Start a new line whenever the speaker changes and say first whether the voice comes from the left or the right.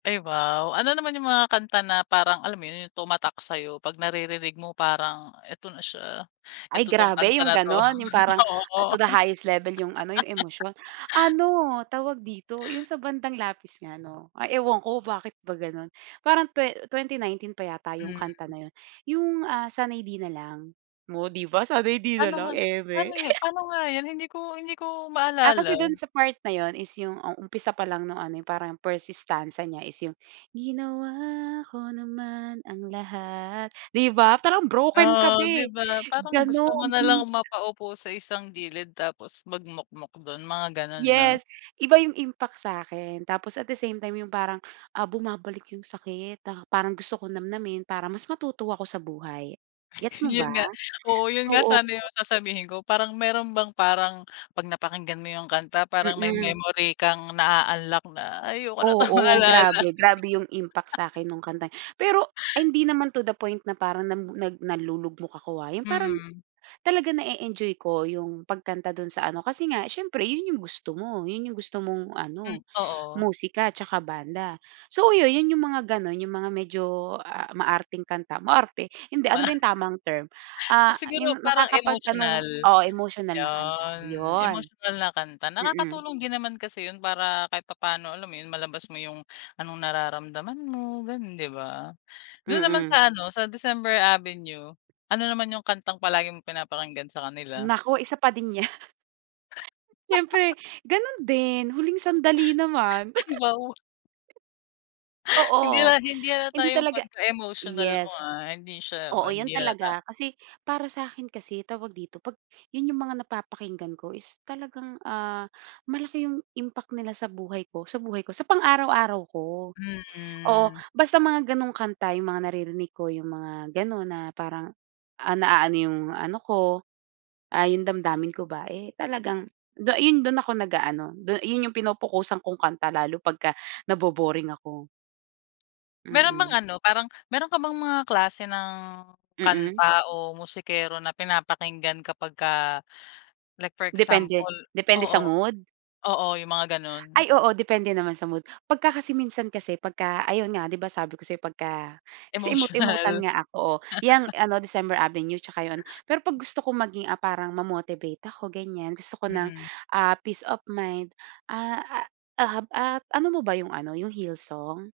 left: Ay, wow. Ano naman 'yung mga kanta na parang alam mo 'yun, 'yung tumatak sa 'yo? 'Pag-naririnig mo, parang, "Eto na siya,
right: Ay,
left: eto 'to na 'tong
right: grabe
left: kanta
right: 'yung
left: na 'to"
right: gano'n, 'yung parang
left: Oo.
right: to the highest level 'yung ano, 'yung emosyon. Ano, tawag dito, 'yung sa bandang Lapis nga 'no, ay ewan ko bakit ba ganun. Parang twen 2019 pa yata 'yung kanta
left: Mhm.
right: na 'yun. 'Yung, ah, "Sanay 'Di Na Lang." Oh, 'di ba, sanay 'di na
left: Paano
right: lang,
left: nga
right: eme.
left: paano 'yung paano nga 'yon hindi ko hindi ko
right: Ah, kasi
left: maalala?
right: do'n sa part na 'yun is yung, um, umpisa pa lang nung ano, 'yung parang first stanza niya is 'yung, "Ginawa ko naman ang lahat", 'di ba? Parang broken ka
left: Ah, 'di
right: be,
left: ba, parang gusto mo
right: gano'n
left: nalang mapa-upo sa isang gilid tapos magmukmok do'n mga gano'n, 'no?
right: Yes, iba 'yung impact sa akin. Tapos, at the same time 'yung parang, ah, bumabalik 'yung sakit. Ta parang gusto ko nam-namin para mas matuto ako sa buhay. Gets mo
left: 'Yun
right: ba?
left: nga, oo 'yun nga
right: Oo,
left: sana 'yung
right: no?
left: sasabihin ko. Parang meron bang parang 'pag napakinggan mo 'yung kanta parang may
right: Mm.
left: memory kang naa-unlock na, "Ay, ayoko na 'tong
right: Oo
left: maalala"
right: grabe. Grabe 'yung impact sa akin nung kantang pero ay, hindi naman to the point na parang nam nag nalulugmok ako, ha. 'Yun parang
left: Mhm.
right: talagang na-e-enjoy ko 'yung pagkanta dun sa ano, kasi nga siyempre 'yun 'yung gusto mo, 'yun 'yung gusto mong
left: Hmm
right: ano,
left: oo.
right: musika at 'tsaka banda. So, 'yu 'yun, 'yung mga ganon, 'yung mga medyo, ah ah, maarteng kanta, maarte. Hindi ano
left: Ma
right: ba 'yung tamang term, ah,
left: Siguro
right: 'yung
left: parang
right: nakakapag anong
left: emotional.
right: oo, emotional na kanta,
left: 'Yon,
right: 'yun.
left: emotional na kanta.
right: Mm.
left: Nakakatulong din naman kasi 'yun para kahit papaano alam mo 'yun, malabas mo 'yung anong nararamdaman mo gano'n, 'di ba? Do'n naman
right: Mm.
left: sa ano, sa December Avenue, Ano naman 'yung kantang palagi mong pinapakinggan sa kanila?
right: Naku! Isa pa din 'yan. Siyempre ganun din. "Huling Sandali" naman.
left: Ay, wow. Hindi
right: Oo.
left: hal hindi nahalata
right: Hindi
left: 'yung
right: talaga
left: 'pagka-emotional mo,
right: yes.
left: ah, hindi siya
right: Oo,
left: man hindi
right: 'yun
left: halata.
right: talaga. Kasi para sa akin kasi tawag dito, 'pag 'yun 'yung mga napapakinggan ko is talagang, ah, malaki 'yung impact nila sa buhay ko, sa buhay ko, sa pang-araw-araw ko. Oo,
left: Hmm.
right: basta mga gano'ng kanta 'yung mga naririnig ko, yung mga ganun na parang, ah, naano yung ano ko, ah, yung damdamin ko ba, eh, talagang du yun dun ako nag-aano, du yun yung pinopukosan kong kanta, lalo pagka nabo-boring ako.
left: Meron bang
right: Mm.
left: ano, parang meron ka bang mga klase ng kanta
right: Mm.
left: o musikero na pinapakinggan kapagka like for
right: Depende
left: example
right: depende sa
left: oo.
right: mood.
left: Oo, 'yung mga gano'n?
right: Ay, oo depende naman sa mood. 'Pagka kasi minsan kasi, 'pagka ayun nga, 'di ba, sabi ko sa 'yo pagka kasi emote-emote-an
left: Emotional
right: nga ako oh, 'yang ano, December Avenue 'tsaka 'yung ano, pero 'pag gusto ko maging, ah, parang ma-motivate ako ganyan, gusto ko ng,
left: Mm.
right: ah, peace of mind, ah ah ah ha at ano mo ba 'yung ano, 'yung heal song?